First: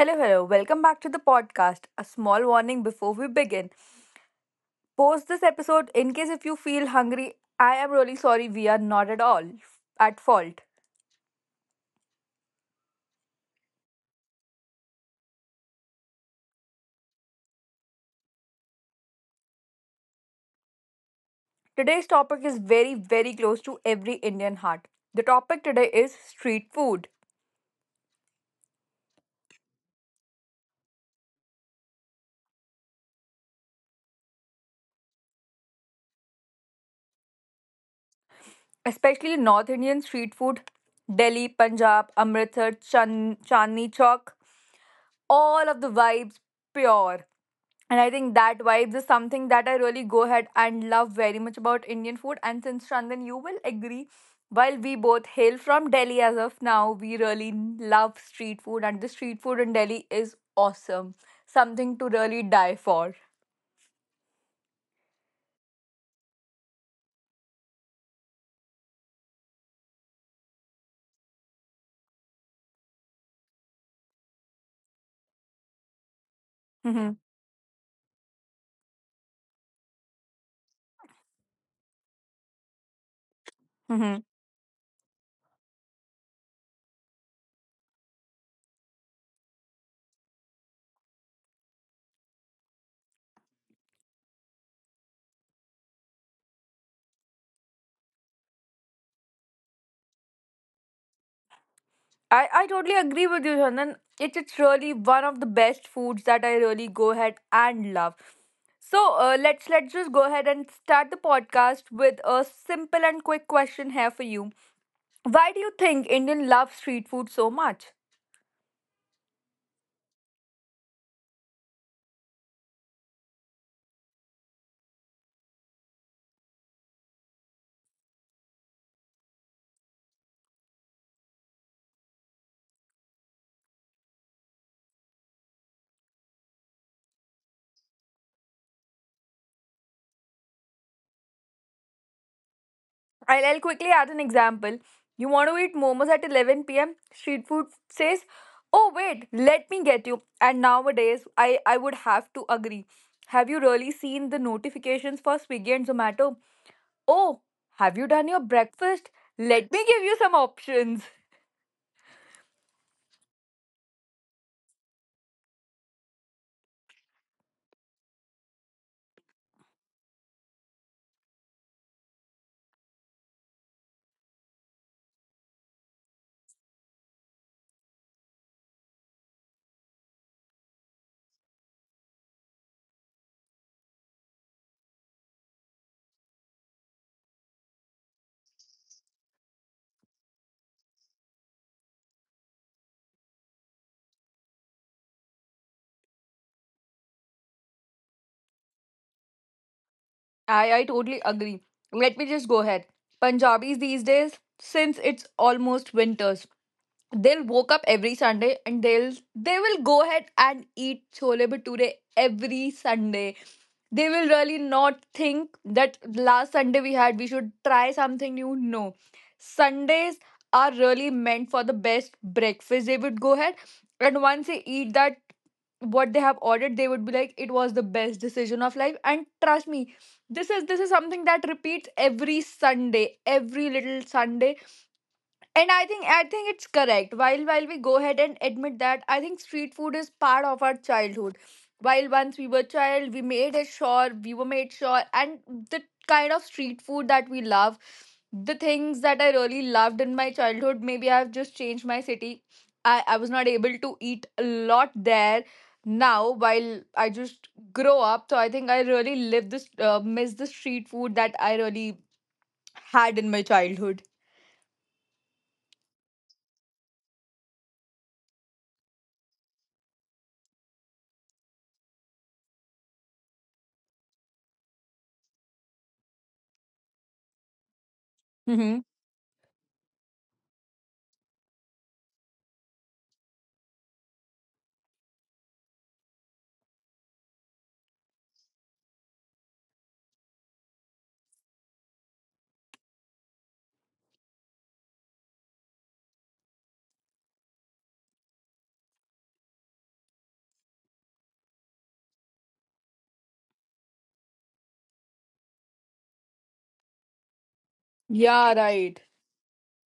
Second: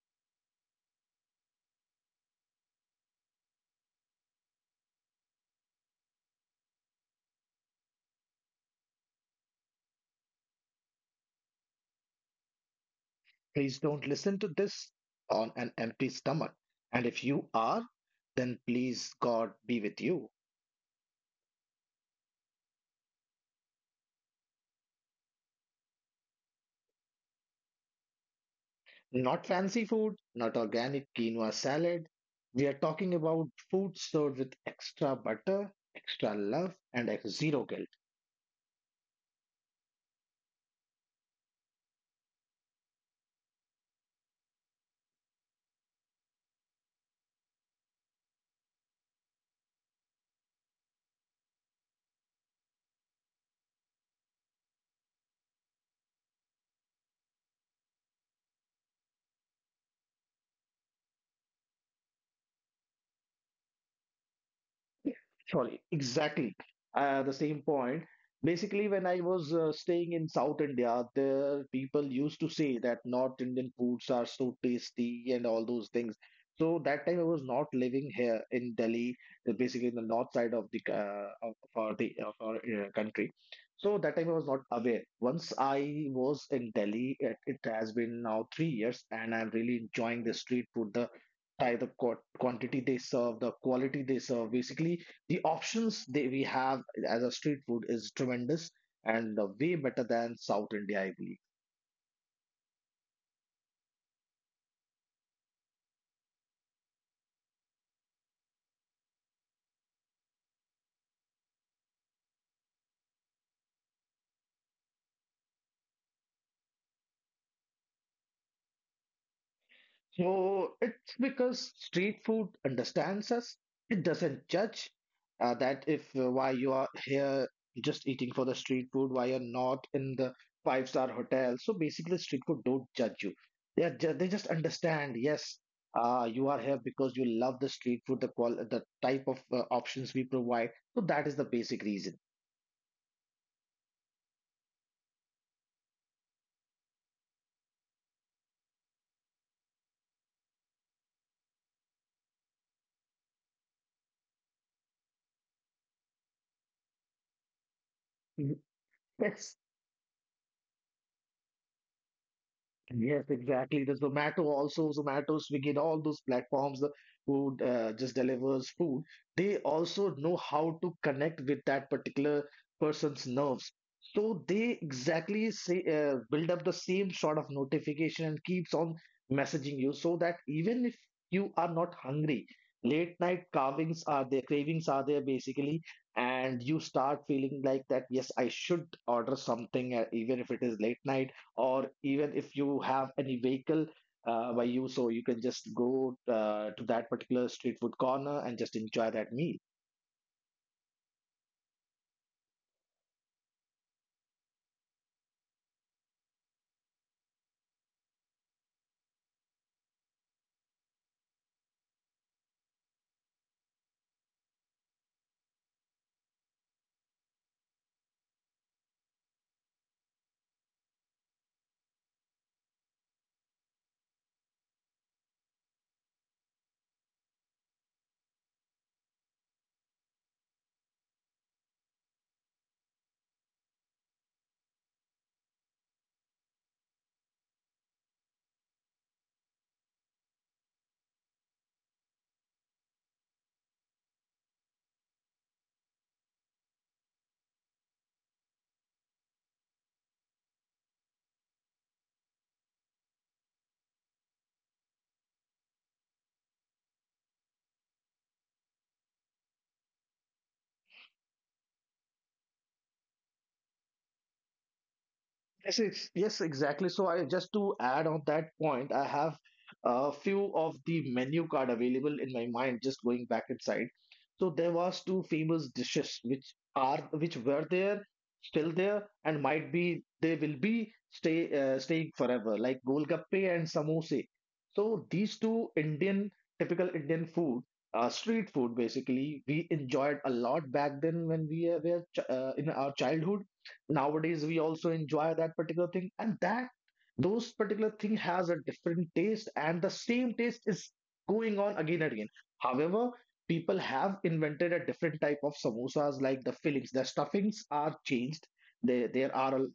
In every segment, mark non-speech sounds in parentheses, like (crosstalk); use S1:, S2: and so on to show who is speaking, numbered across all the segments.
S1: Hello, hello. Welcome back to the podcast. A small warning before we begin. Post this episode in case if you feel hungry. I am really sorry we are not at all at fault.
S2: Please don't listen to this on an empty stomach. And if you are, then please God be with you.
S1: Today's topic is very very close to every Indian heart. The topic today is street food,
S2: Not fancy food, not organic quinoa salad. We are talking about food served with extra butter, extra love, and zero guilt.
S1: especially North Indian street food. Delhi, Punjab, Amritsar, Chandni Chowk, all of the vibes pure. And I think that vibes is something that I really go ahead and love very much about Indian food. And since Chandan, you will agree, while we both hail from Delhi as of now, we really love street food, and the street food in Delhi is awesome. Something to really die for.
S2: Sorry, exactly. The same point. Basically, when I was staying in South India, the people used to say that North Indian foods are so tasty and all those things. So
S1: Mm-hmm.
S2: that time I was not living here in Delhi, basically in the north side of the of our country. So
S1: Mm-hmm.
S2: that time I was not aware. Once I was in Delhi, it has been now 3 years, and I'm really enjoying the street food, the by the quantity they serve, the quality they serve. Basically, the options they we have as a street food is tremendous and way better than South India, I believe.
S1: I totally agree with you, Chandan. It's really one of the best foods that I really go ahead and love. So let's just go ahead and start the podcast with a simple and quick question here for you. Why do you think Indian love street food so much?
S2: So it's because street food understands us. It doesn't judge that if why you are here just eating for the street food, why you're not in the five-star hotel. So basically, street food don't judge you. They just understand. Yes, you are here because you love the street food, the qual the type of options we provide. So that is the basic reason.
S1: I'll quickly add an example. You want to eat momos at 11 p.m. Street food says, "Oh wait, let me get you." And nowadays, I would have to agree. Have you really seen the notifications for Swiggy and Zomato? Oh, have you done your
S2: Mhm.
S1: breakfast? Let
S2: (laughs)
S1: me give you some options.
S2: Yes, exactly. The Zomato also, Zomato, Swiggy, and all those platforms who just delivers food, they also know how to connect with that particular person's nerves. So they exactly say build up the same sort of notification and keeps on messaging you so that even if you are not hungry, late night carvings are there, cravings are there basically, and you start feeling like that, yes, I should order something, even if it is late night or even if you have any vehicle by you so you can just go to that particular street food corner and just enjoy that meal.
S1: I totally agree. Let me just go ahead. Punjabis these days, since it's almost winter, they'll woke up every sunday and they will go ahead and eat chole bhature every sunday. They will really not think that last sunday we should try something new. No, sundays are really meant for the best breakfast. They would go ahead and once they eat that what they have ordered, they would be like it was the best decision of life. And trust me, this is something that repeats every sunday, every little sunday. And I think it's correct. While we go ahead and admit that, I think street food is part of our childhood. While once we were child, we were made sure, and the kind of street food that we love, the things that I really loved in my childhood. Maybe I've just changed my city. I was not able to eat a lot there now. While I just grow up, so I think I really live this miss the street food that I really had in my childhood.
S2: Yes, exactly. So I just to add on that point, I have a few of the menu card available in my mind, just going back inside. So there was two famous dishes which were there,
S1: Mm-hmm.
S2: still there, and might be they will be staying forever, like golgappe and samosa. So these two Indian typical Indian food, street food basically, we enjoyed a lot back then when we were in our childhood. Nowadays we also enjoy that particular thing, and that those particular thing has a different taste and the same taste is going on again and again. However, people have invented a different type of samosas, like the fillings, the stuffings are
S1: Yeah,
S2: changed.
S1: right.
S2: They there are a-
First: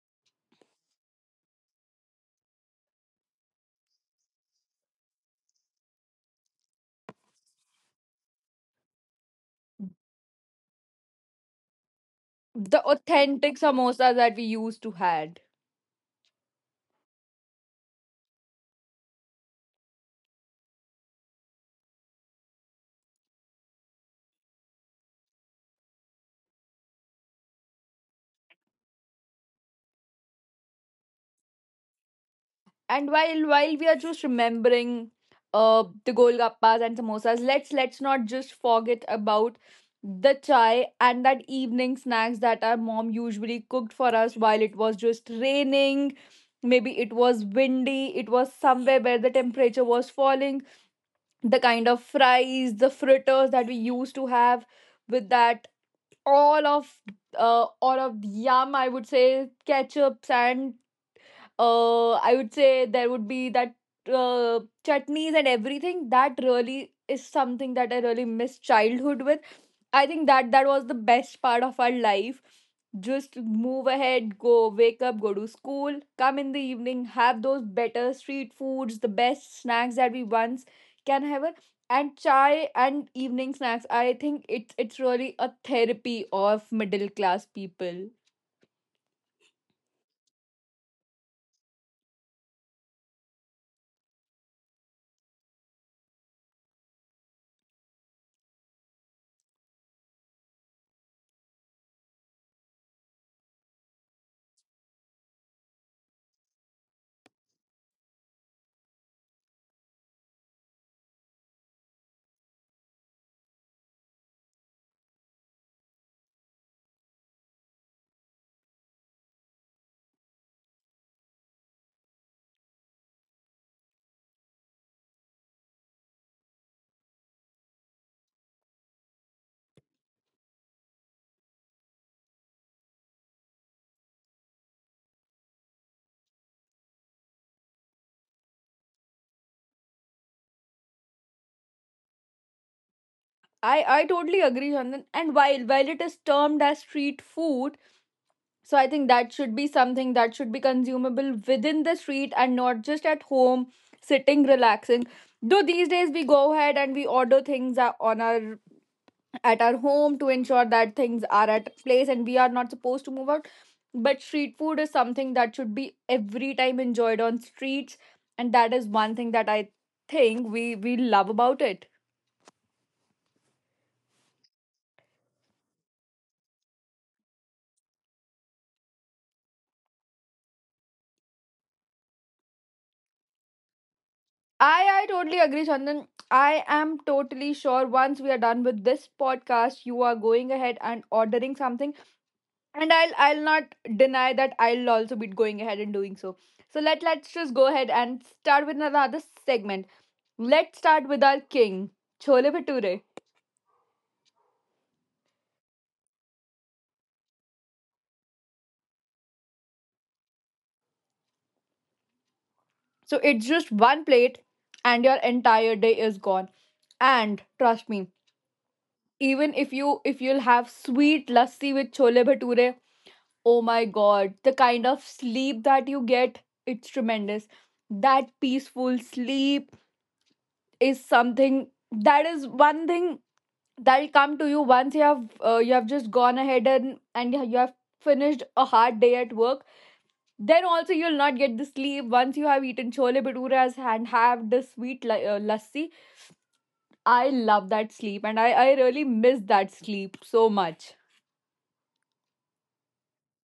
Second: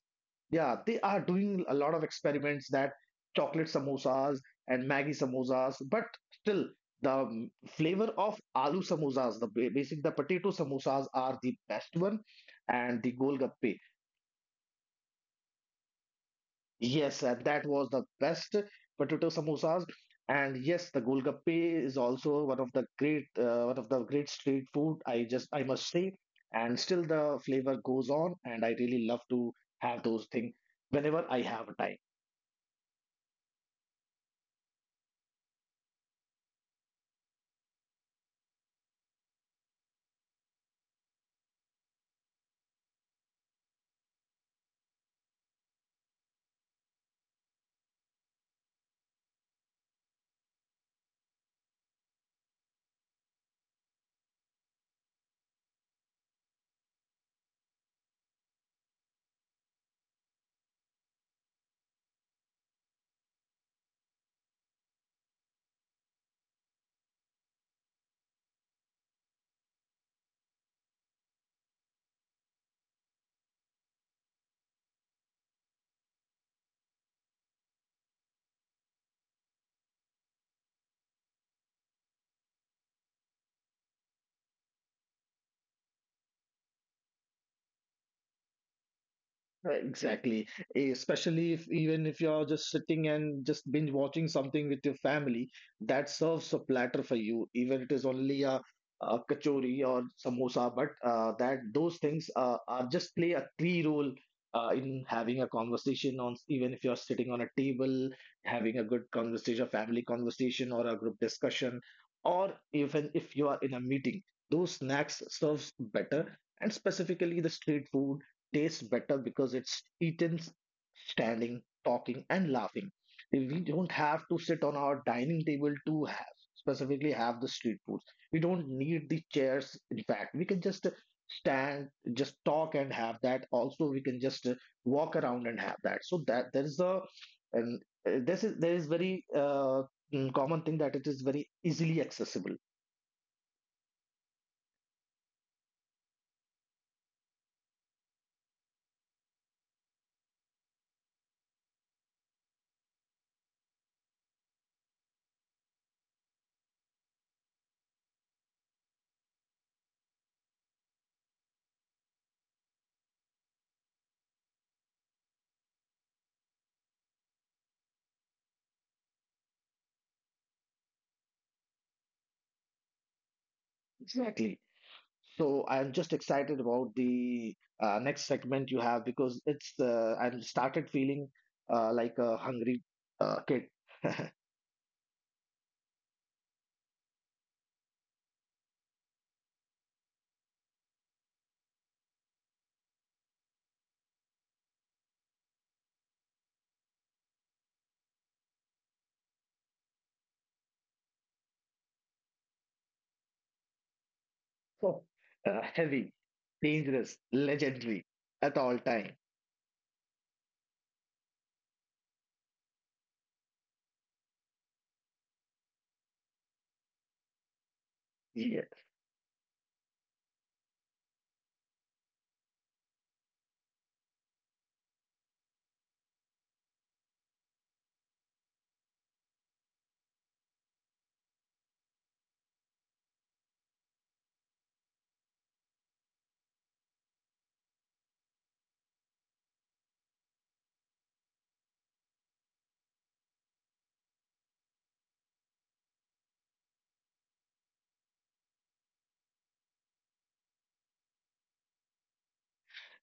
S2: Yeah, they are doing a lot of experiments, that chocolate samosas and maggie samosas, but still the flavor of aloo samosas, the basic, the potato samosas are the best one.
S1: The
S2: And the
S1: authentic
S2: golgappe.
S1: samosas that we used to had.
S2: Yes, that was the best potato samosas. And yes, the Golgappe is also one of the great street food, I just I must say, and still the flavor goes on, and I really love to have those things whenever I have time.
S1: And while we are just remembering the golgappas and samosas, let's not just forget about the chai and that evening snacks that our mom usually cooked for us while it was just raining. Maybe it was windy, it was somewhere where the temperature was falling. The kind of fries, the fritters that we used to have with that, all of all of yum, I would say, ketchups and, I would say there would be that uh, chutneys and everything. That really is something that I really miss childhood with. I think that was the best part of our life. Just move ahead, go wake up, go to school, come in the evening, have those better street foods, the best snacks that we once can have it. And chai and evening snacks. I think it's really a therapy of middle class people.
S2: Exactly. Especially if even if you're just sitting and just binge watching something with your family, that serves a platter for you. Even it is only a kachori or samosa, but that those things are just play a key role in having a conversation on, even if you're sitting on a table, having a good conversation, family conversation or a group discussion, or even if you are in a meeting, those snacks serves better. And specifically the street food tastes better because it's eaten standing, talking, and laughing. We don't have to sit on our dining table to have specifically have the street foods. We don't need the chairs. In fact, we can just stand, just talk, and have that. Also, we can just walk around and have that. So that there is a and this is there is very common thing that it is very easily accessible.
S1: I totally agree, Chandan. And while it is termed as street food, so I think that should be something that should be consumable within the street and not just at home, sitting relaxing. Though these days we go ahead and we order things on our at our home to ensure that things are at place and we are not supposed to move out. But street food is something that should be every time enjoyed on streets, and that is one thing that I think we love about it.
S2: Exactly. So I'm just excited about the next segment you have because it's I'm started feeling like a hungry kid. (laughs)
S1: I totally agree, Chandan. I am totally sure once we are done with this podcast, you are going ahead and ordering something. And I'll not deny that I'll also be going ahead and doing so. So let's just go ahead and start with another segment. Let's start with our king, Chole Bhature.
S2: So heavy, dangerous, legendary at all time.
S1: So it's just one plate and your entire day is gone. And trust me, even if you if you'll have sweet lassi with chole bhature, oh my god, the kind of sleep that you get, it's tremendous. That peaceful sleep is something that is one thing that'll come to you once you have just gone ahead and you have finished a hard day at work. Then also you'll not get the sleep once you have eaten chole bhaturas and have the sweet lassi. I love that sleep and I really miss that sleep so much.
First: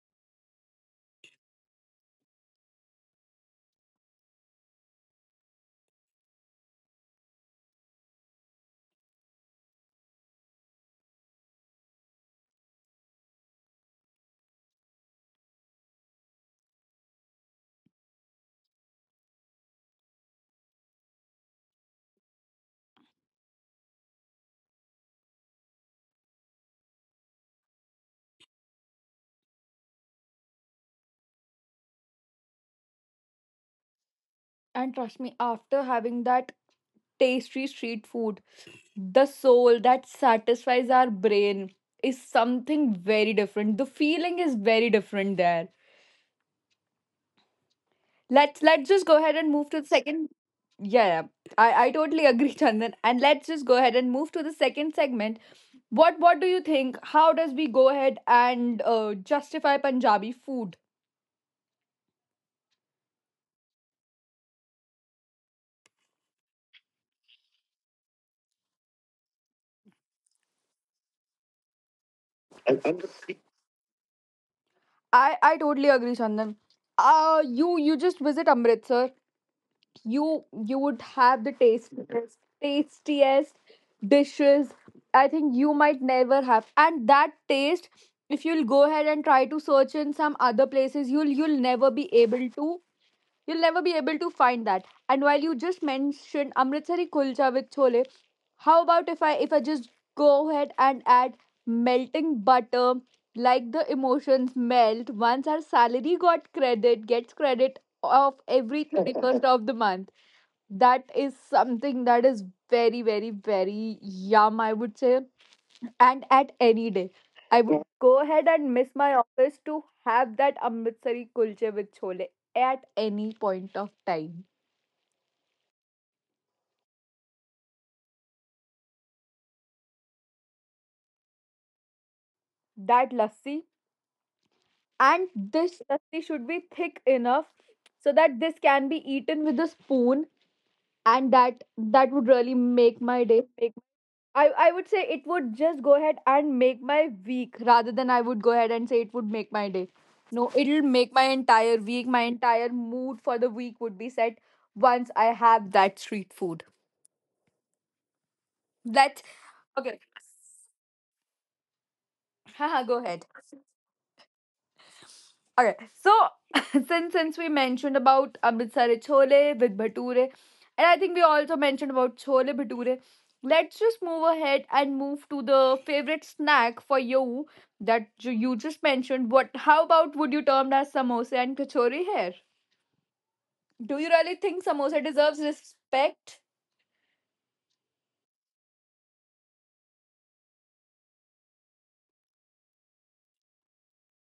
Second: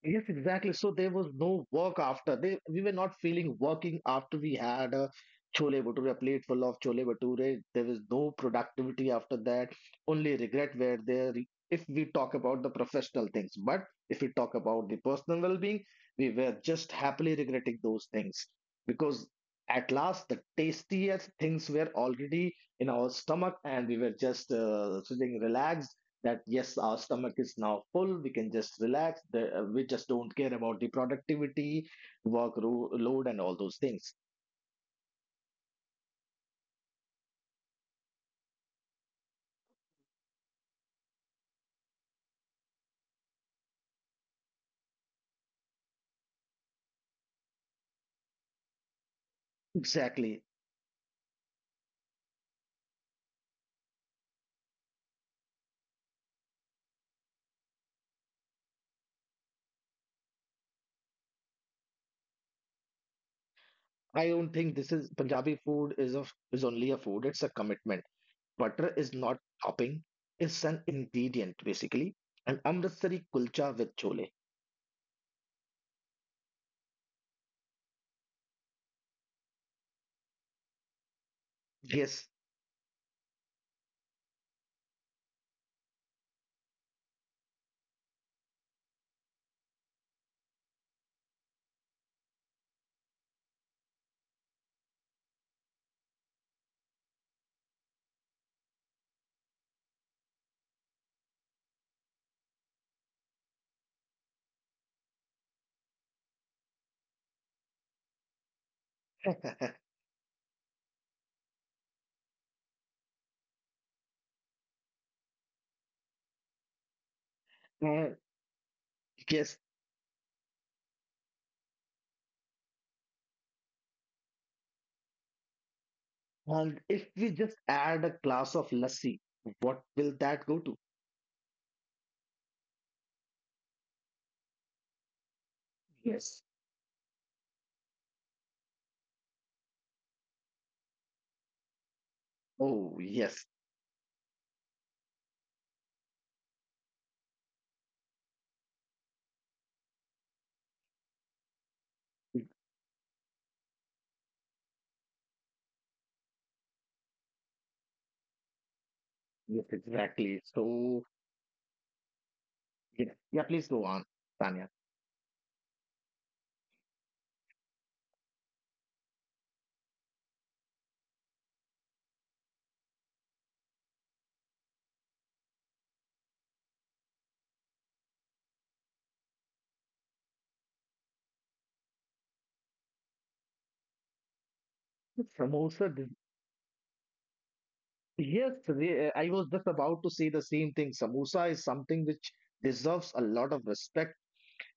S2: Yes, exactly. So there was no work after. We were not feeling working after we had a chole bhature, a plate full of chole bhature. There was no productivity after that. Only regret were there if we talk about the professional things. But if we talk about the personal well-being, we were just happily regretting those things because at last the tastiest things were already in our stomach, and we were just sitting relaxed, that yes, our stomach is now full, we can just relax. We just don't care about the productivity, load and all those things.
S1: And trust me, after having that tasty street food, the soul that satisfies our brain is something very different. The feeling is very different there. Let's just go ahead and move to the second.
S2: Exactly.
S1: Yeah, yeah. I totally (laughs) agree, Chandan, and let's just go ahead and move to the second segment. What do you think, how does we go ahead and justify punjabi food?
S2: I don't think this is, Punjabi food is, of is only a food. It's a commitment. Butter is not topping, it's an ingredient basically. An amritsari kulcha with chole.
S1: I totally agree, Chandan. You just visit Amritsar, you would have the
S2: Yes.
S1: tastiest dishes I think you might never have. And that taste, if you'll go ahead and try to search in some other places, you'll never be able to, you'll never be able to find that. And while you just mentioned amritsari kulcha with chole, how about if I just go ahead and add melting butter, like the emotions melt once our salary got credit gets credit of every 31st of the month. That is something that is very yum, I would say, and at any day I would go
S2: uh,
S1: ahead and miss my office
S2: yes
S1: to have that amritsari kulche with chole at any point of time.
S2: and if we just add a glass of lassi, what will that go to?
S1: That lassi, and this lassi should
S2: Yes.
S1: be thick enough so that this can be eaten with a spoon, and that would really
S2: Oh
S1: make my
S2: yes.
S1: day, make, I would say, it would just go ahead and make my week, rather than I would go ahead and say it would make my day. No, it'll make my entire week, my entire mood for the week would be set once I have that street food. That's
S2: Yes,
S1: okay.
S2: exactly. So
S1: (laughs) Haha,
S2: yeah,
S1: go
S2: yeah,
S1: ahead.
S2: please go on, Tanya.
S1: Okay, so (laughs) since we mentioned about Amritsari chole with bhature, and I think we also mentioned about chole bhature, let's just move ahead and move to the favorite snack for you that you just mentioned. What? How about would you term as samosa and kachori here? Do you really think
S2: The
S1: samosa deserves
S2: samosa, des-
S1: respect?
S2: I was just about to say the same thing. Samosa is something which deserves a lot of respect.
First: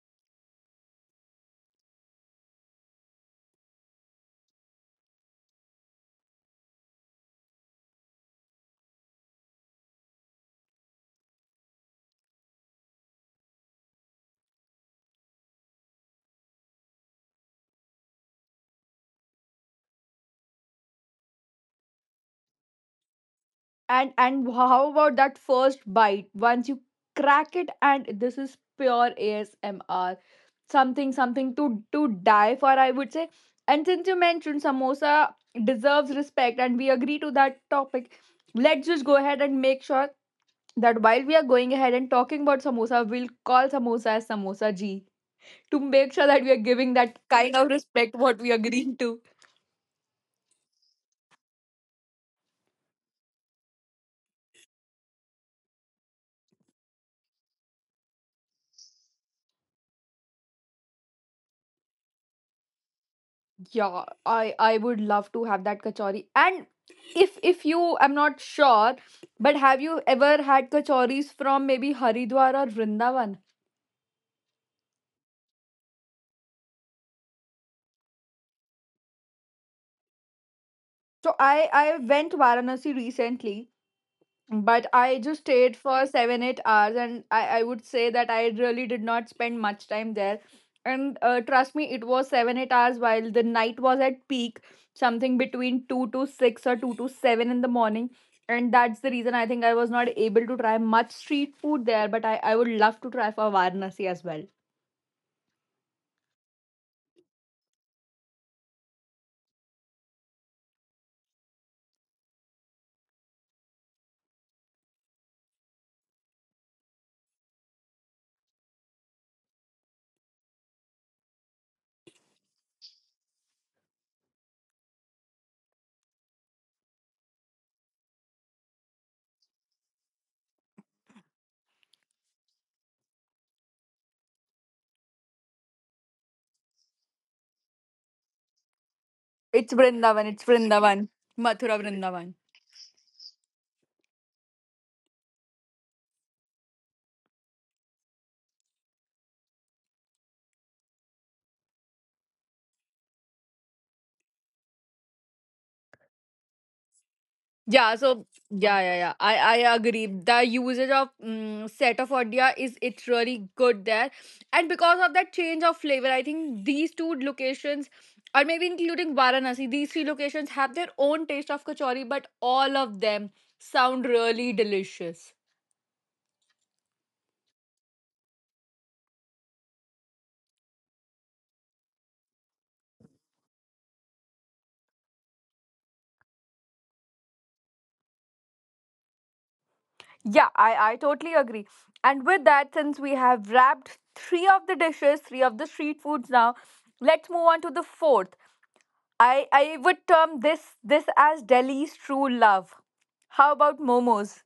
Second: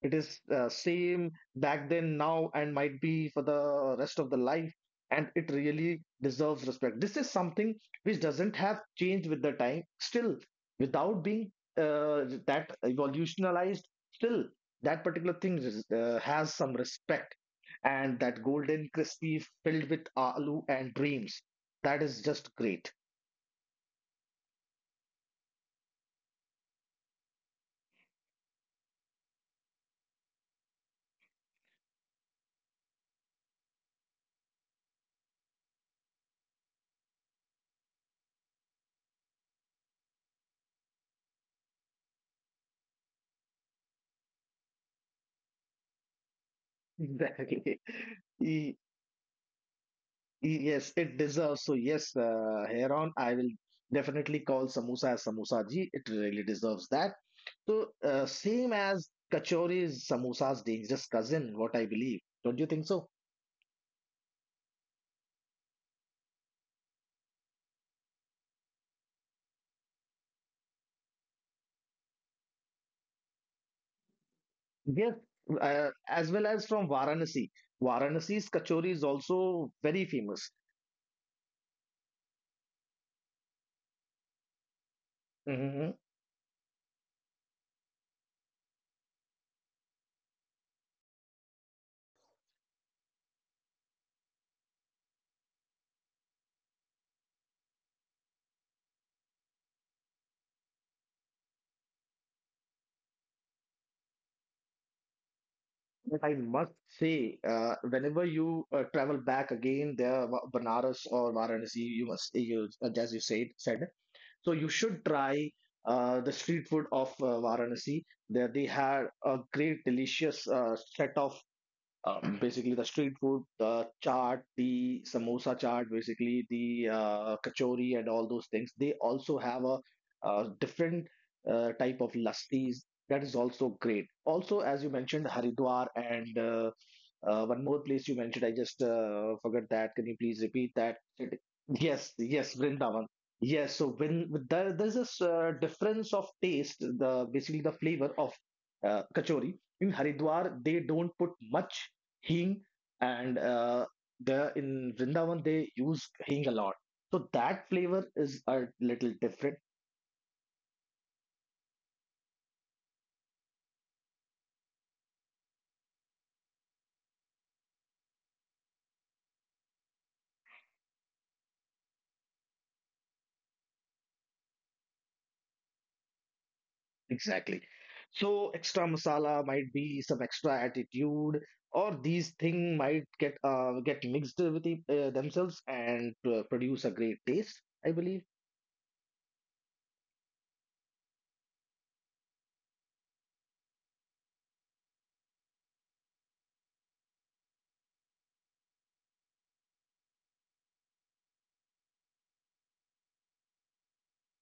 S2: It is same back then, now, and might be for the rest of the life, and it really deserves respect. This is something which doesn't have changed with the time, still without being uh, that evolutionalized. Still that particular thing is, has some respect. And that golden crispy filled with aloo and dreams, that is just great.
S1: And how about that first bite? Once you crack it, and this is pure ASMR, something to die for, I would say. And since you mentioned samosa deserves respect and we agree to that topic, let's just go ahead and make sure that while we are going ahead and talking about samosa, we'll call samosa as samosa ji, to make sure that we are giving
S2: (laughs)
S1: that kind of
S2: Exactly.
S1: respect what we agreed to.
S2: Yes, it deserves. So yes, here on, I will definitely call samosa as samosa ji. It really deserves that. So same as, kachori is samosa's dangerous cousin, what I believe. Don't you think so?
S1: Yeah, I would love to have that kachori. And if you, I'm not sure, but have you ever had kachoris from maybe Haridwar or Vrindavan?
S2: Yes, as well as from Varanasi. Varanasi's kachori is also very famous.
S1: So I went to Varanasi recently, but I just stayed
S2: Hmm.
S1: for 7-8 hours, and I would say that I really did not spend much time there. And trust me, it was 7-8 hours while the night was at peak, something between two to six or two to seven in the morning. And that's the reason I think I was not able to try much street food there, but I would love to try for Varanasi as well.
S2: But I must say, whenever you travel back again there, Banaras or Varanasi, you must, you, as you said, said, so you should try the street food of Varanasi. There they had a great, delicious set of basically the street food, the chaat, the samosa chaat, basically the kachori and all those things. They also have a, different type of lassis, that is also great. Also, as you mentioned, Haridwar and one more place you mentioned, I just forgot
S1: It's
S2: that. Can you
S1: Vrindavan, it's
S2: please repeat that?
S1: Vrindavan. Mathura
S2: Yes,
S1: Vrindavan.
S2: yes, Vrindavan. Yes, so when there, there's this difference of taste, the basically the flavor of kachori. In Haridwar, they don't put much hing, and the in Vrindavan they use hing a lot. So that
S1: Yeah,
S2: flavor
S1: so
S2: is a
S1: yeah, yeah, yeah.
S2: little
S1: I
S2: different.
S1: agree. The usage of mm set of India is it's really good there, and because of that change of flavor, I think these two locations, or maybe including Varanasi, these three locations have their own taste of kachori, but all of them sound really delicious.
S2: Exactly. So extra masala might be some extra attitude, or these thing might get mixed with it, themselves, and produce a great taste, I believe.
S1: Yeah, I totally agree. And with that, since we have wrapped three of the dishes, three of the street foods now, let's move on to the fourth. I would term this as Delhi's true love. How about momos?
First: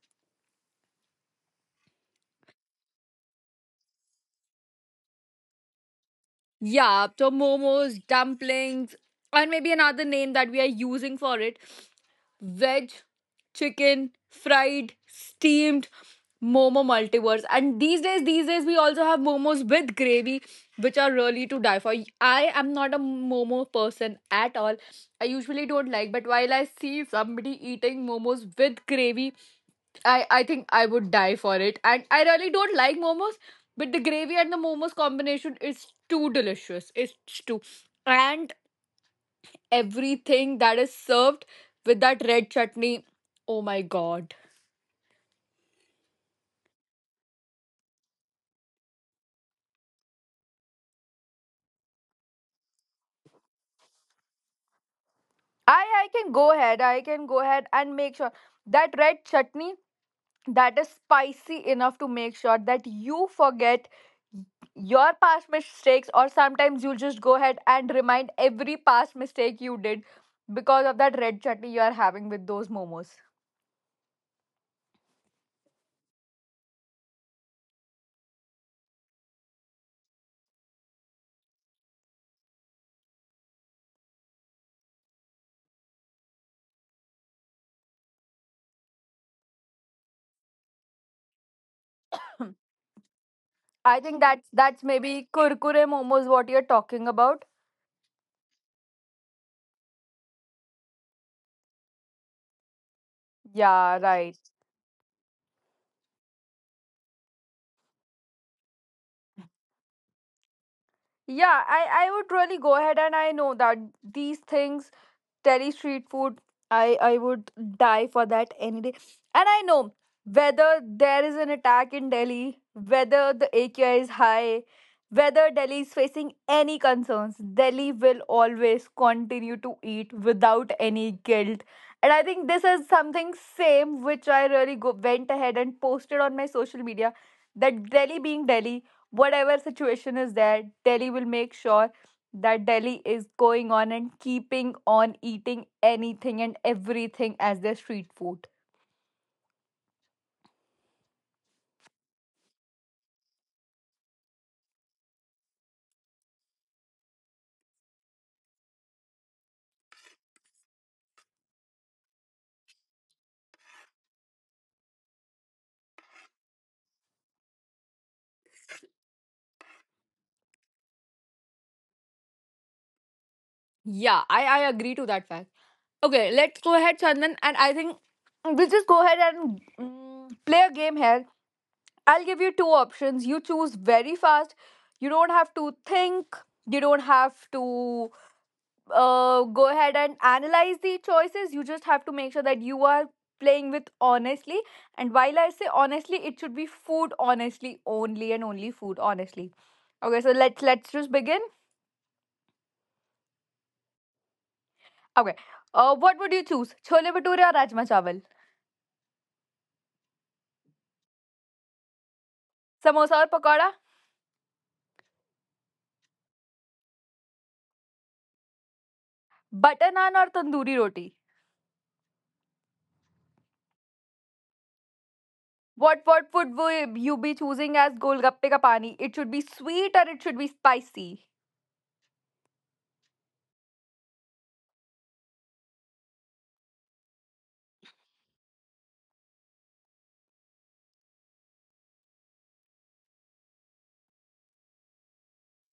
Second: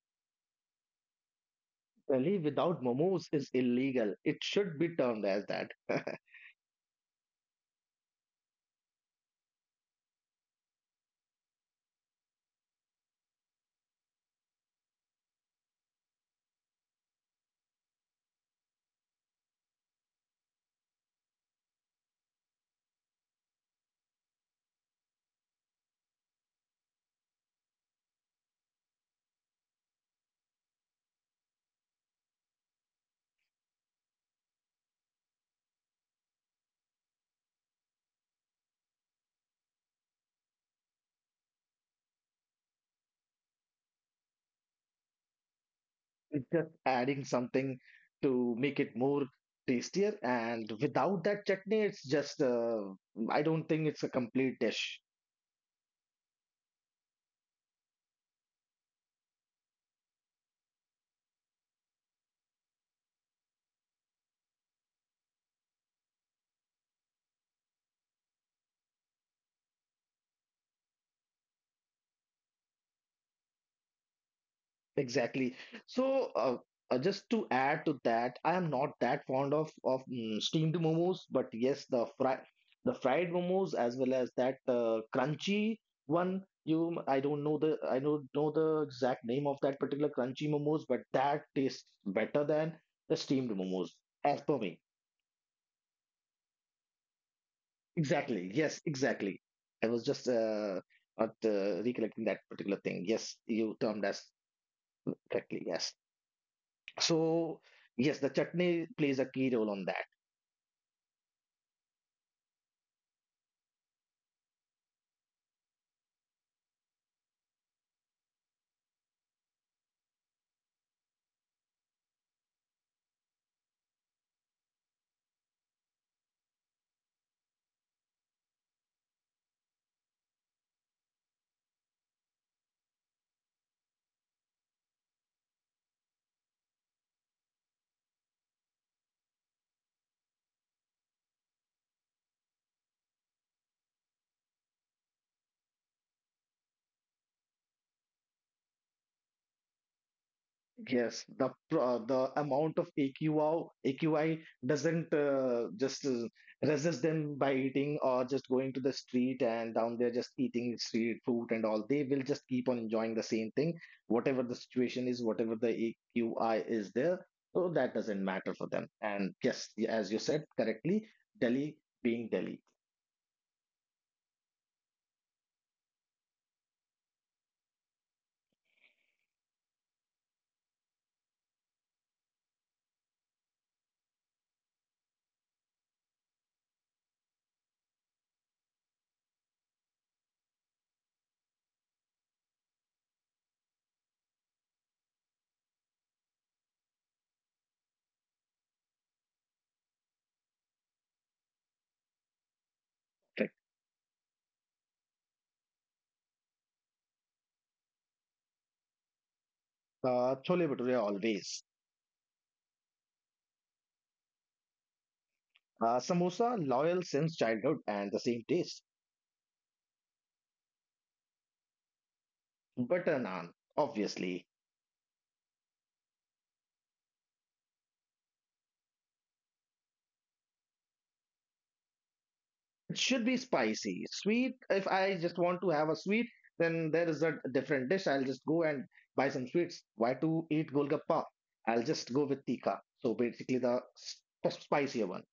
S2: Really, without momos is illegal. It should be termed as that. (laughs)
S1: Yeah, so momos, dumplings, and maybe another name that we are using for it, veg, chicken, fried, steamed, momo multiverse. And these days, we also have momos with gravy, which are really to die for. I am not a momo person at all. I usually don't like, but while I see somebody eating momos with gravy, I think I would die for it. And I really don't like momos, but the gravy and the momos combination is too delicious. It's too and everything that is served with that red chutney. Oh my god.
S2: It's just adding something to make it more tastier. And without that chutney, it's just, I don't think it's a complete dish.
S1: I can go ahead. I can go ahead and make sure that red chutney that is spicy enough to make sure that you forget your past mistakes, or sometimes you'll just go ahead and remind every past mistake you did because of that red chutney you are having with those momos.
S2: Exactly. So, just to add to that, I am not that fond of steamed momos, but yes, the fried momos as well as that crunchy one. I don't know the, I don't know the exact name of that particular crunchy momos, but that tastes better
S1: (clears throat)
S2: than the steamed momos,
S1: I think (laughs) that's
S2: as per
S1: that's
S2: me.
S1: maybe kurkure momos what you're talking about.
S2: Exactly. Yes, exactly. I was just not recollecting that particular thing. Yes, you
S1: Yeah,
S2: termed as
S1: right.
S2: correctly. Yes. So, yes, the chutney plays a key role on that.
S1: Yeah, I would really go ahead, and I know that these things, Delhi street food, I would die for that any day. And I know, whether there is an attack in Delhi, whether the AQI is high, whether Delhi is facing any concerns, Delhi will always continue to eat without any guilt. And I think this is something same which I really go, went ahead and posted on my social media that Delhi being Delhi, whatever situation is there, Delhi will make sure that Delhi is going on and keeping on eating anything and everything as their street food.
S2: Yes, the amount of AQI, AQI doesn't just resist them by eating or just going to the street and down there just eating street food and all. They will just keep on enjoying the same thing, whatever the situation is, whatever the AQI is there. So that doesn't matter for them. And yes, as you said correctly, Delhi being Delhi.
S1: Yeah, I agree to that fact. Okay, let's go ahead, Chandan. And I think we'll just go ahead and play a game here. I'll give you two options. You choose very fast. You don't have to think. You don't have to go ahead and analyze the choices. You just have to make sure that you are playing with honestly. And while I say honestly, it should be food honestly, only and only food honestly. Okay, so let's just begin.
S2: Correct.
S1: Okay, what would you choose? Chole bhature or rajma chawal?
S2: Chole bhature always.
S1: Samosa or pakora?
S2: Samosa loyal since childhood and the same taste.
S1: Butter naan or tandoori roti?
S2: Butter naan, obviously.
S1: What would wo- you be choosing as golgappe ka pani? It should be sweet or it should be spicy?
S2: It should be spicy. Sweet, if I just want to have a sweet, then there is a different dish. I'll just go and buy some sweets. Why to eat golgappa? I'll just go with tikka. So basically, the spicier one.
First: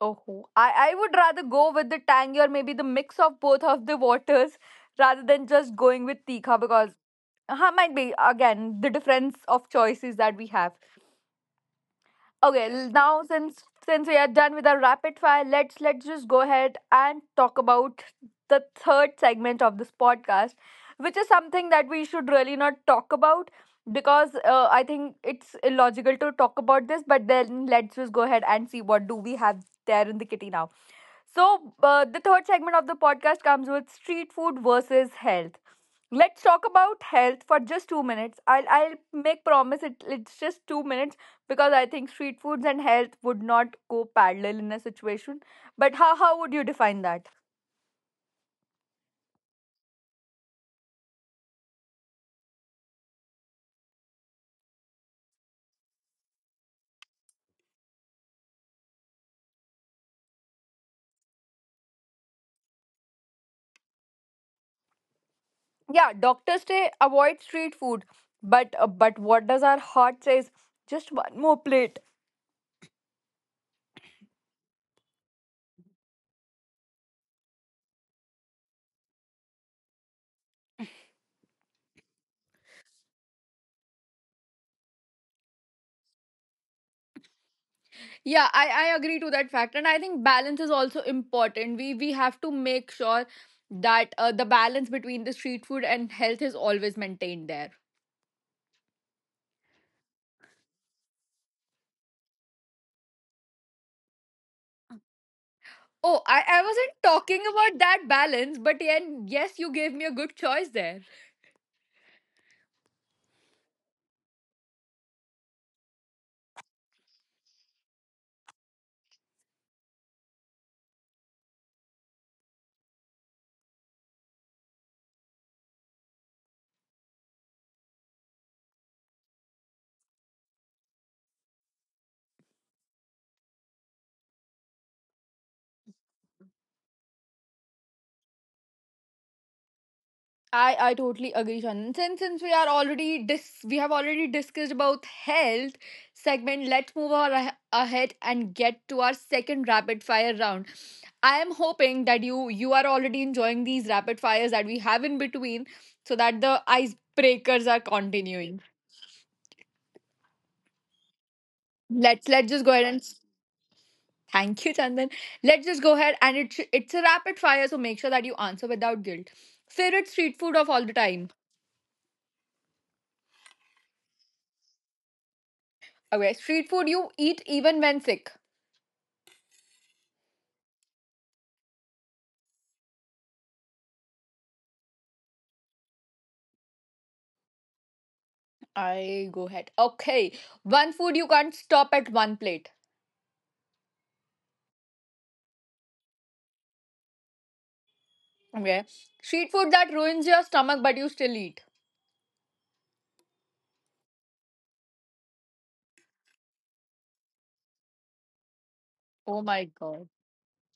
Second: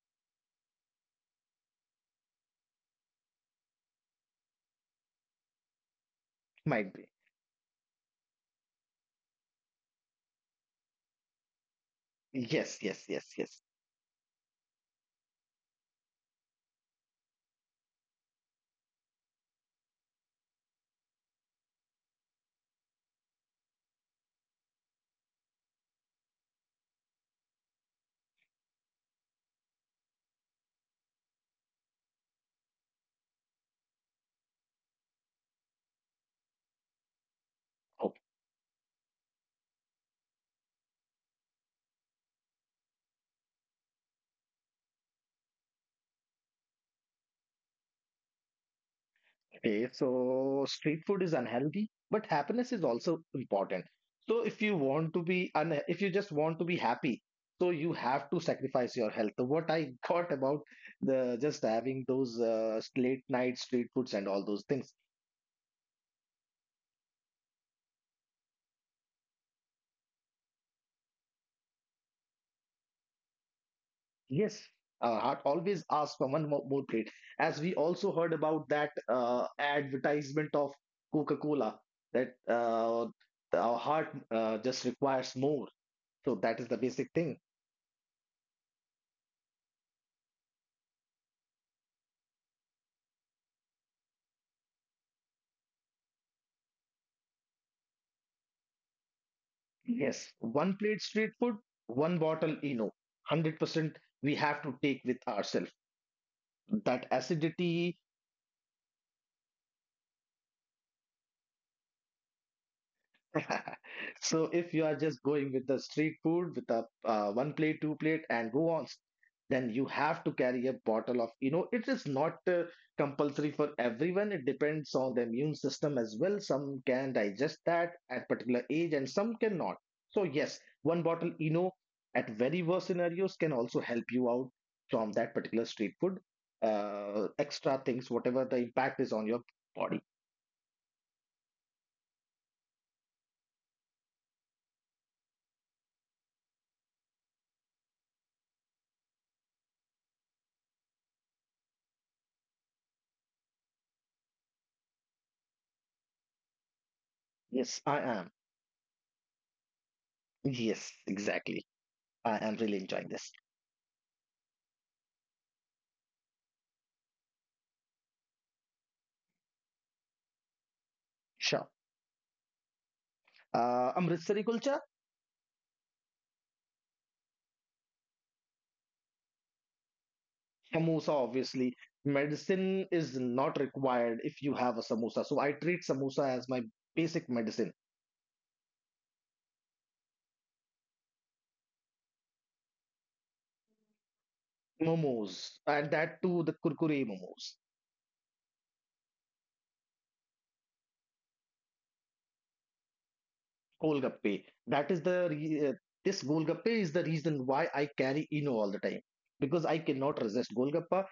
S1: Oh, I would rather go with the tangy, or maybe the mix of both of the waters (laughs) rather than just going with tikha,
S2: Might
S1: because
S2: be.
S1: might be again the difference of choices that we have. Okay,
S2: Yes, yes, yes,
S1: now
S2: yes.
S1: since we are done with our rapid fire, let's just go ahead and talk about the third segment of this podcast, which is something that we should really not talk about because I think it's illogical to talk about this. But then let's just go ahead and see what do we have there in the kitty now. So, the third segment of the podcast comes with street food versus health. Let's talk about health for just 2 minutes. I'll make promise it's just 2 minutes, because I think street foods and health would not go parallel in a situation. But how would you define that?
S2: Okay, so street food is unhealthy, but happiness is also important. So if you want to if you just want to be happy, so you have to sacrifice your health. So What I (laughs) got about the just having those late night street foods and all those things.
S1: Yeah, doctors say avoid street food, but what does our heart says? Just one more plate.
S2: Yes, heart always asks for one more plate. As we also heard about that advertisement of Coca-Cola that our heart just requires more. So that is the basic thing.
S1: Yeah, I agree to that fact. And I think balance is also important. We have to make sure that the balance between the street food and health is always maintained there.
S2: Yes, one plate street food, one bottle Eno. 100% we have to take with ourselves.
S1: Oh, I
S2: That
S1: wasn't talking
S2: acidity.
S1: about that balance, but yeah, yes, you gave me a good choice there.
S2: (laughs) So if you are just going with the street food with a one plate, two plate, and go on, then you have to carry a bottle of, it is not compulsory for everyone. It depends on the immune system as well. Some can digest that at particular age, and some cannot. So yes, one bottle, at very worst scenarios can also help you out from that particular street food. Extra things, whatever the impact is on your body.
S1: I totally agree, Shannon. Since we are already dis we have already discussed about health segment, let's move on ahead and get to our second rapid fire round. I am hoping that you are already enjoying these rapid fires that we have in between, so that the
S2: Yes, I
S1: icebreakers are
S2: am.
S1: continuing.
S2: Yes, exactly. I am
S1: Let's
S2: really
S1: let's just go
S2: enjoying
S1: ahead
S2: this.
S1: and thank you, Chandan. Let's just go ahead and it's a rapid fire, so make sure that you answer without guilt. Favorite street food of all the time.
S2: Sure. Amrit Kulcha,
S1: Okay, street food you eat even when sick.
S2: samosa, obviously. Medicine is not required if you have a samosa. So I treat samosa as my basic medicine.
S1: I go ahead. Okay. One food you can't stop at one plate.
S2: Momos, and that too, the kurkure momos,
S1: Okay. Street food that ruins your stomach but you still eat.
S2: golgappe. That is the, re- this golgappe is the reason why I carry Eno all the time because
S1: Oh
S2: I
S1: my
S2: cannot
S1: god.
S2: resist golgappa.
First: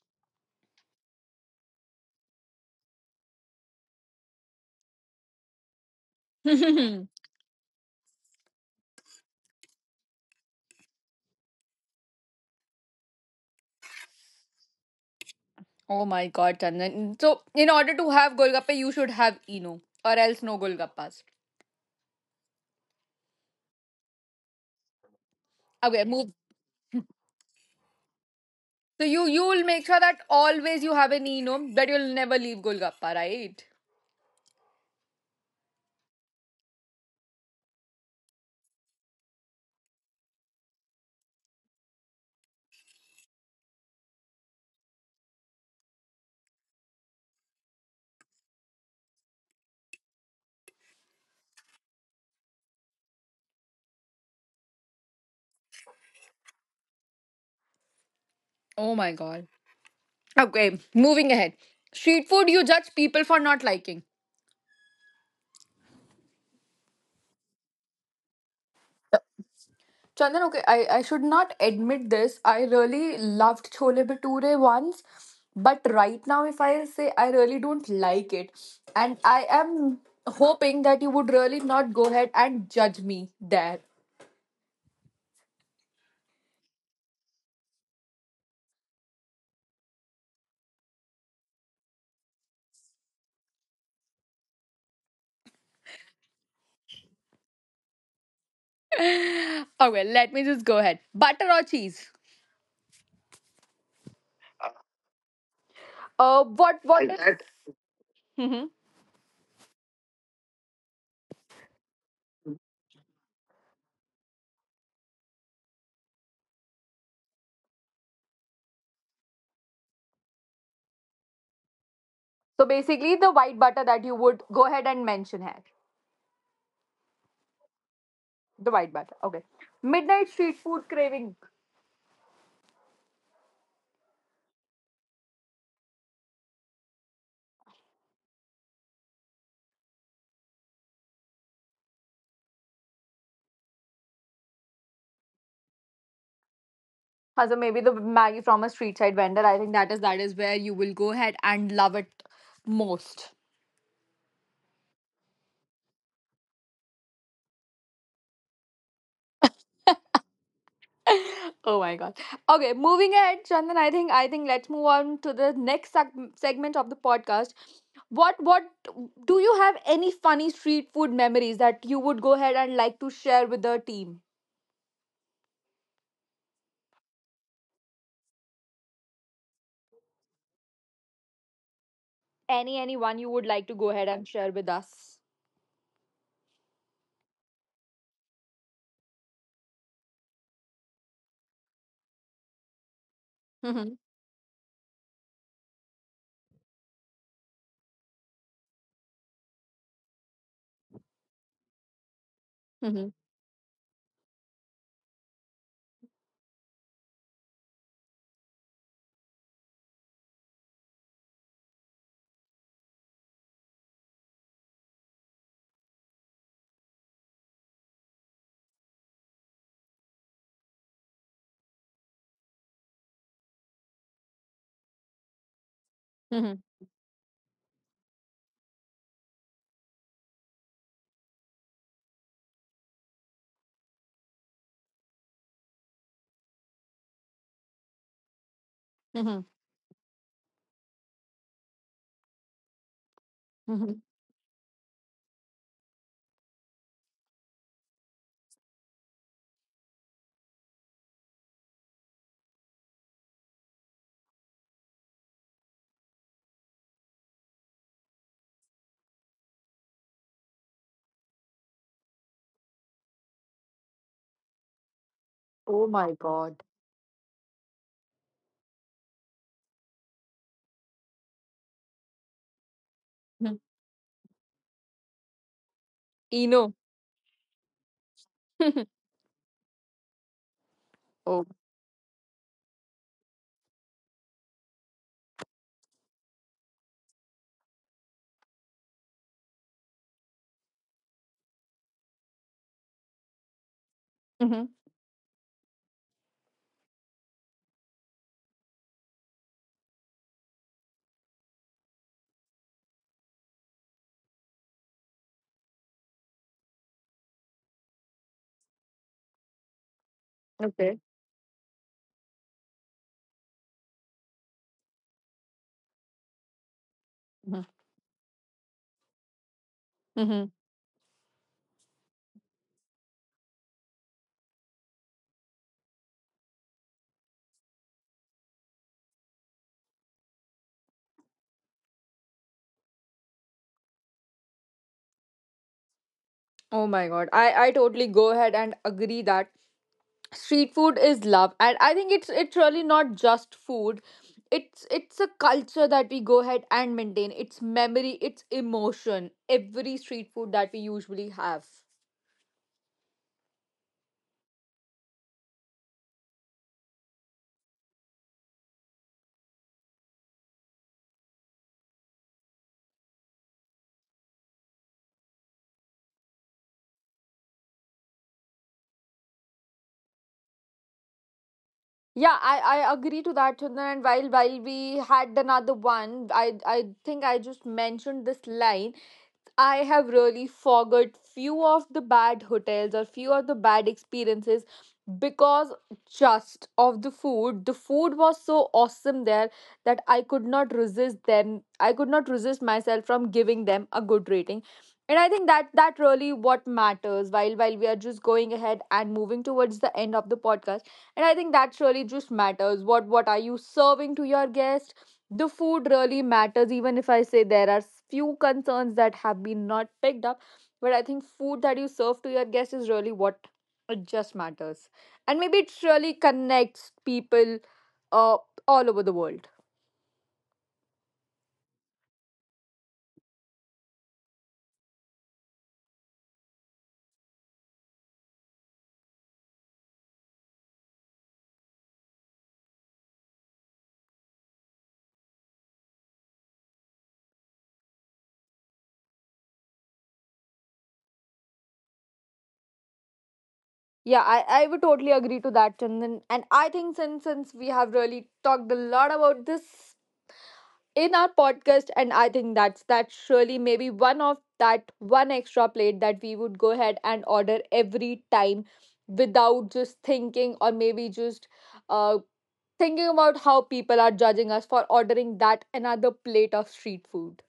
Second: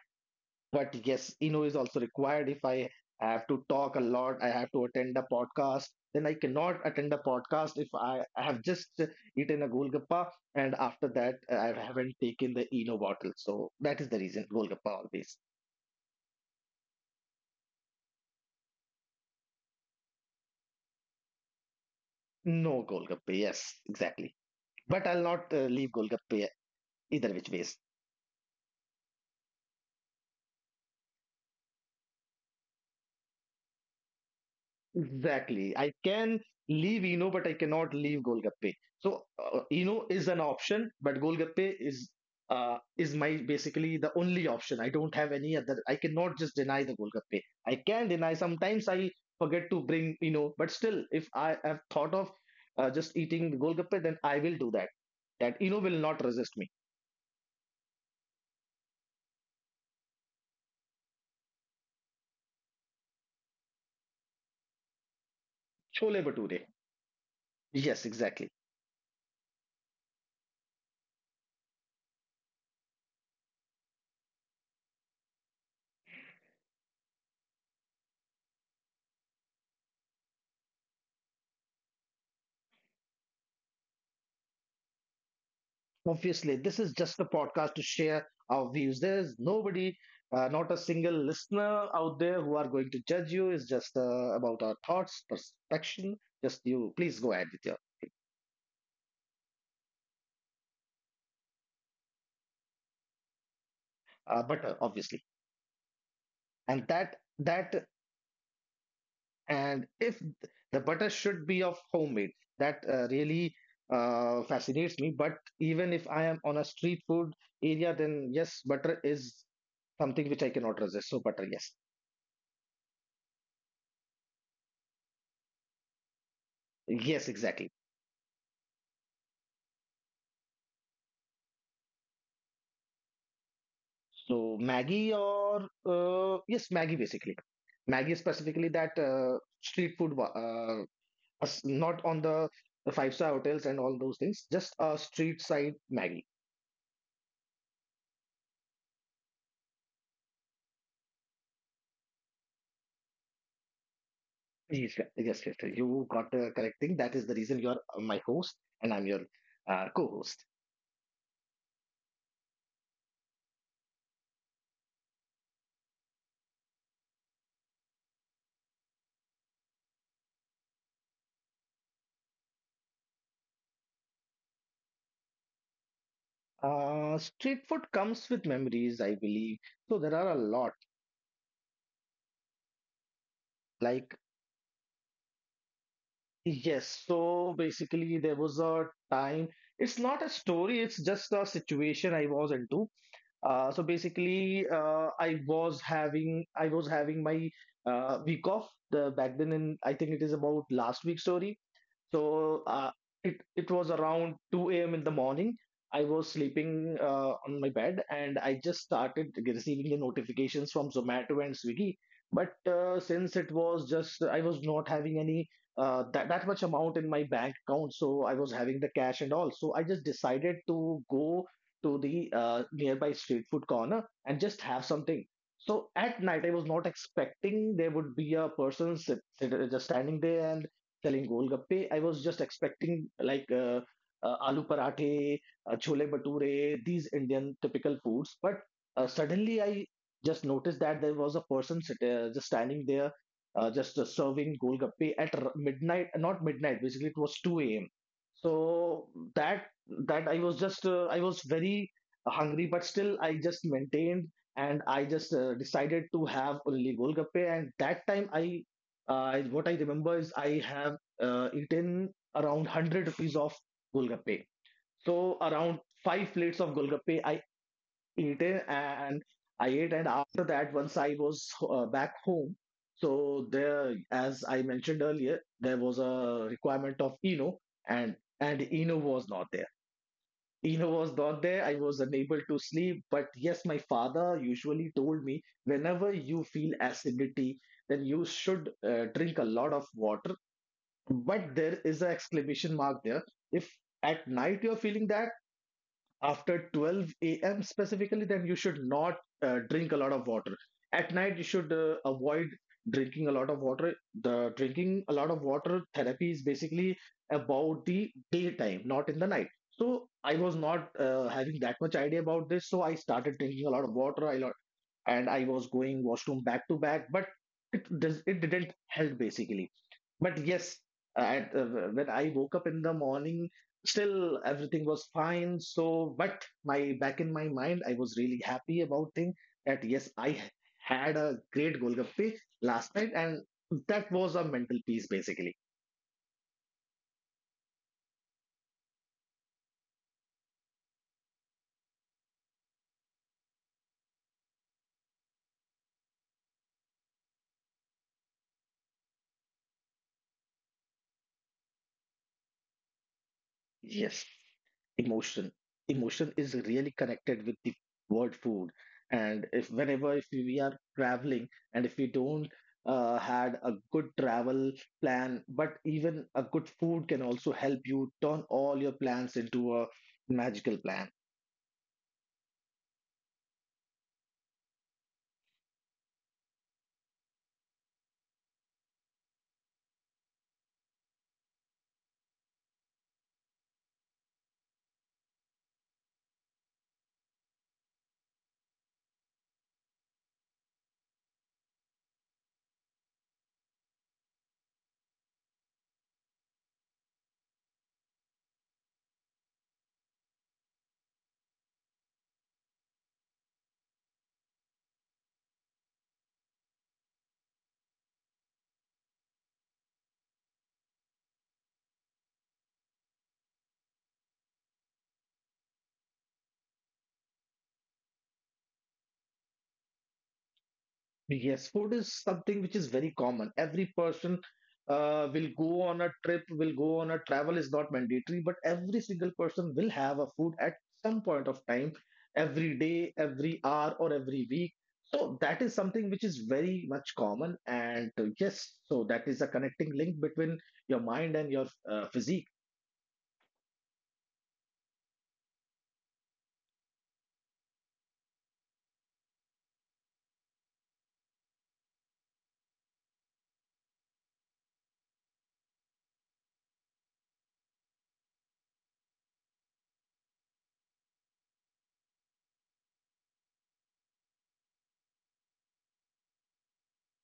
S2: But yes, Eno is also required. If I have to talk a lot, I have to attend a podcast, then I cannot attend a
S1: (laughs)
S2: podcast if I have just eaten a Golgappa, and after that I haven't taken the Eno bottle. So that is the reason Golgappa always.
S1: Oh my god, Chandan. So in order to have golgappe, you should have Eno. Or else no golgappas.
S2: No Golgappa, yes, exactly. But I'll not
S1: Okay,
S2: leave
S1: move.
S2: Golgappa either which ways.
S1: So you will make sure that always you have an Eno, that you'll never leave golgappa, right?
S2: Exactly. I can leave Eno, but I cannot leave Golgappe. So Eno is an option, but Golgappe is my basically the only option. I don't have any other. I cannot just deny the Golgappe. I can deny. Sometimes I forget to bring Eno, but still, if I have thought of just eating the Golgappe, then I will do that. That Eno will not resist me.
S1: Oh my god. Okay, moving ahead. Street food you judge people for not liking.
S2: Chole Bhature. Yes, exactly.
S1: Chandan, okay, I should not admit this. I really loved Chole Bhature once, but right now, if I say I really don't like it, and I am hoping that you would really not go ahead and judge me there.
S2: Obviously, this is just the podcast to share our views. There's nobody, not a single listener out there who are going to judge you. It's just about our thoughts, perception. Just you, please go ahead with your
S1: (laughs) Okay, let me just go ahead. Butter or cheese?
S2: butter, obviously.
S1: What is?
S2: And that, that,
S1: Hmm.
S2: and if the butter should be of homemade, that really fascinates me. But even if I am on a street food area, then yes, butter is something which I cannot resist. So, butter, yes.
S1: (laughs) So basically, the white butter that you would go ahead and mention here,
S2: Yes, exactly.
S1: the white butter. Okay, midnight street food craving.
S2: So Maggie or yes, Maggie basically. Maggie specifically that street food, wa- us- not on the five-star hotels and all those things, just a street side Maggie.
S1: Huh, so maybe the Maggie from a street side vendor. I think that is where you will go ahead and love it most.
S2: Yes, yeah, yes, yes, yes. You got the correct thing. That is the reason you're my host and I'm your co-host.
S1: (laughs) Oh my god. Okay, moving ahead, Chandan. I think let's move on to the next segment of the podcast. What do you have any funny street food memories that you would go ahead and like to share with the team?
S2: Street food comes with memories, I believe. So there are a lot.
S1: Any one you would like to go ahead and
S2: Like
S1: share with us?
S2: yes, so basically there was a time. It's not a story. It's just a situation I was into.
S1: Mhm.
S2: I was having my week off the back then, and I think it is about last week's story. So uh,
S1: Mhm.
S2: it was around 2 a.m. in the morning. I was sleeping on my bed, and I just started receiving the notifications from Zomato and Swiggy. But since it was just I was not having any that that much amount in my bank account, so I was having the cash and all. So I just decided to go to the nearby street food corner and just have something. So at night, I
S1: Mhm.
S2: was not expecting there would be a person just standing there and selling golgappe. I was just expecting like aloo parathe, chole Bhature, these Indian typical foods. But
S1: Mhm.
S2: suddenly I just noticed that there was a person just standing there,
S1: Mhm.
S2: just serving golgappe at midnight. Not midnight. Basically, it was two a.m. So that I was just I was very hungry, but still I just maintained and I just decided to have only golgappe. And that time I what I remember is I have eaten around 100 rupees of golgappe. So
S1: Oh
S2: around
S1: my
S2: five
S1: god.
S2: plates of golgappe I ate it, and I ate, and after that once I was back home. So
S1: Mhm.
S2: there, as I mentioned earlier, there was a
S1: Eno.
S2: requirement of Eno, and
S1: (laughs)
S2: Eno was not there. Eno was
S1: Oh.
S2: not there. I was unable to sleep. But yes, my father usually told me whenever you feel acidity, then you should drink a lot of water, but there is an exclamation mark there. If at
S1: Mhm.
S2: night you're feeling that after 12 a.m. specifically, then you should not drink a lot of water. At night, you should avoid drinking a lot of water. The drinking a lot of water therapy is basically about the daytime, not in the night. So I was not
S1: Okay.
S2: having that much idea about this. So I started drinking a lot of water, I and I was going washroom back to back, but it didn't help basically. But
S1: Mm-hmm.
S2: yes, I, uh, when I woke up in the morning, still everything was fine. So, but my back in my mind, I was really happy about thing that yes, I had a great Golgappe last night, and that was a mental peace basically.
S1: Oh my god. I totally go ahead and agree that street food is love. And I think it's really not just food. It's a culture that we go ahead and maintain. It's memory, it's emotion. Every street food that we usually have.
S2: Yes. emotion Emotion is really connected with the word food. And if whenever if we are traveling and if we don't had a good travel plan, but even a good food can also help you turn all your plans into a magical plan.
S1: Yeah, I agree to that, Chandan. And while we had another one, I think I just mentioned this line. I have really forgot few of the bad hotels or few of the bad experiences because just of the food. The food was so awesome there that I could not resist them. I could not resist myself from giving them a good rating. And I think that that really what matters, while we are just going ahead and moving towards the end of the podcast. And I think that really just matters. What are you serving to your guest? The food really matters. Even if I say there are few concerns that have been not picked up, but I think food that you serve to your guests is really what, it just matters, and maybe it really connects people, uh, all over the world.
S2: Yes, food is something which is very common. Every person will go on a trip, will go on a travel is not mandatory, but every single person will have a food at some point of time, every day, every hour, or every week. So that is something which is very much common. And yes, so that is a connecting link between your mind and your physique.
S1: Yeah, I would totally agree to that. And I think since we have really talked a lot about this in our podcast, and I think that's surely maybe one of that one extra plate that we would go ahead and order every time without just thinking, or maybe just uh thinking about how people are judging us for ordering that another plate of street food.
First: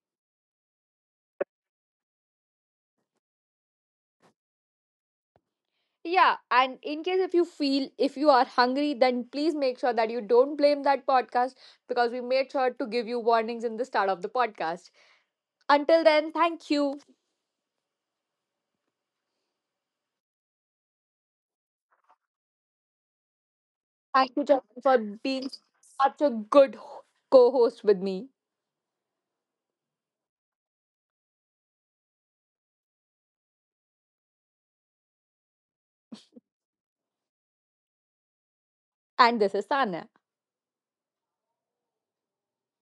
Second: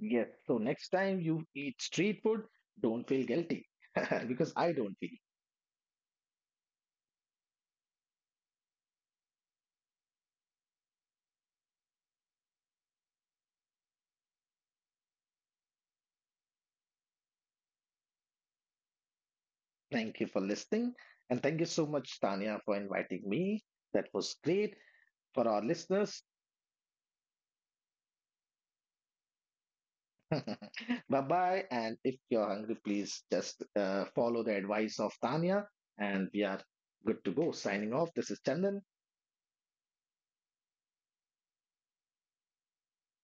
S2: Yes. So next time you eat street food, don't feel guilty (laughs) because I don't feel.
S1: Yeah, and in case if you feel, if you are hungry, then please make sure that you don't blame that podcast, because we made sure to give you warnings in the start of the podcast. Until then, thank you.
S2: Thank you for listening. And thank you so much, Tanya, for inviting me. That
S1: Thank you,
S2: was
S1: Charan,
S2: great
S1: for being
S2: for our
S1: such a
S2: listeners.
S1: good co host with me.
S2: (laughs) Bye bye. And if you're hungry, please just follow the advice of Tanya. And we are good to go. Signing off. This is Chandan.
S1: And this is Tanya.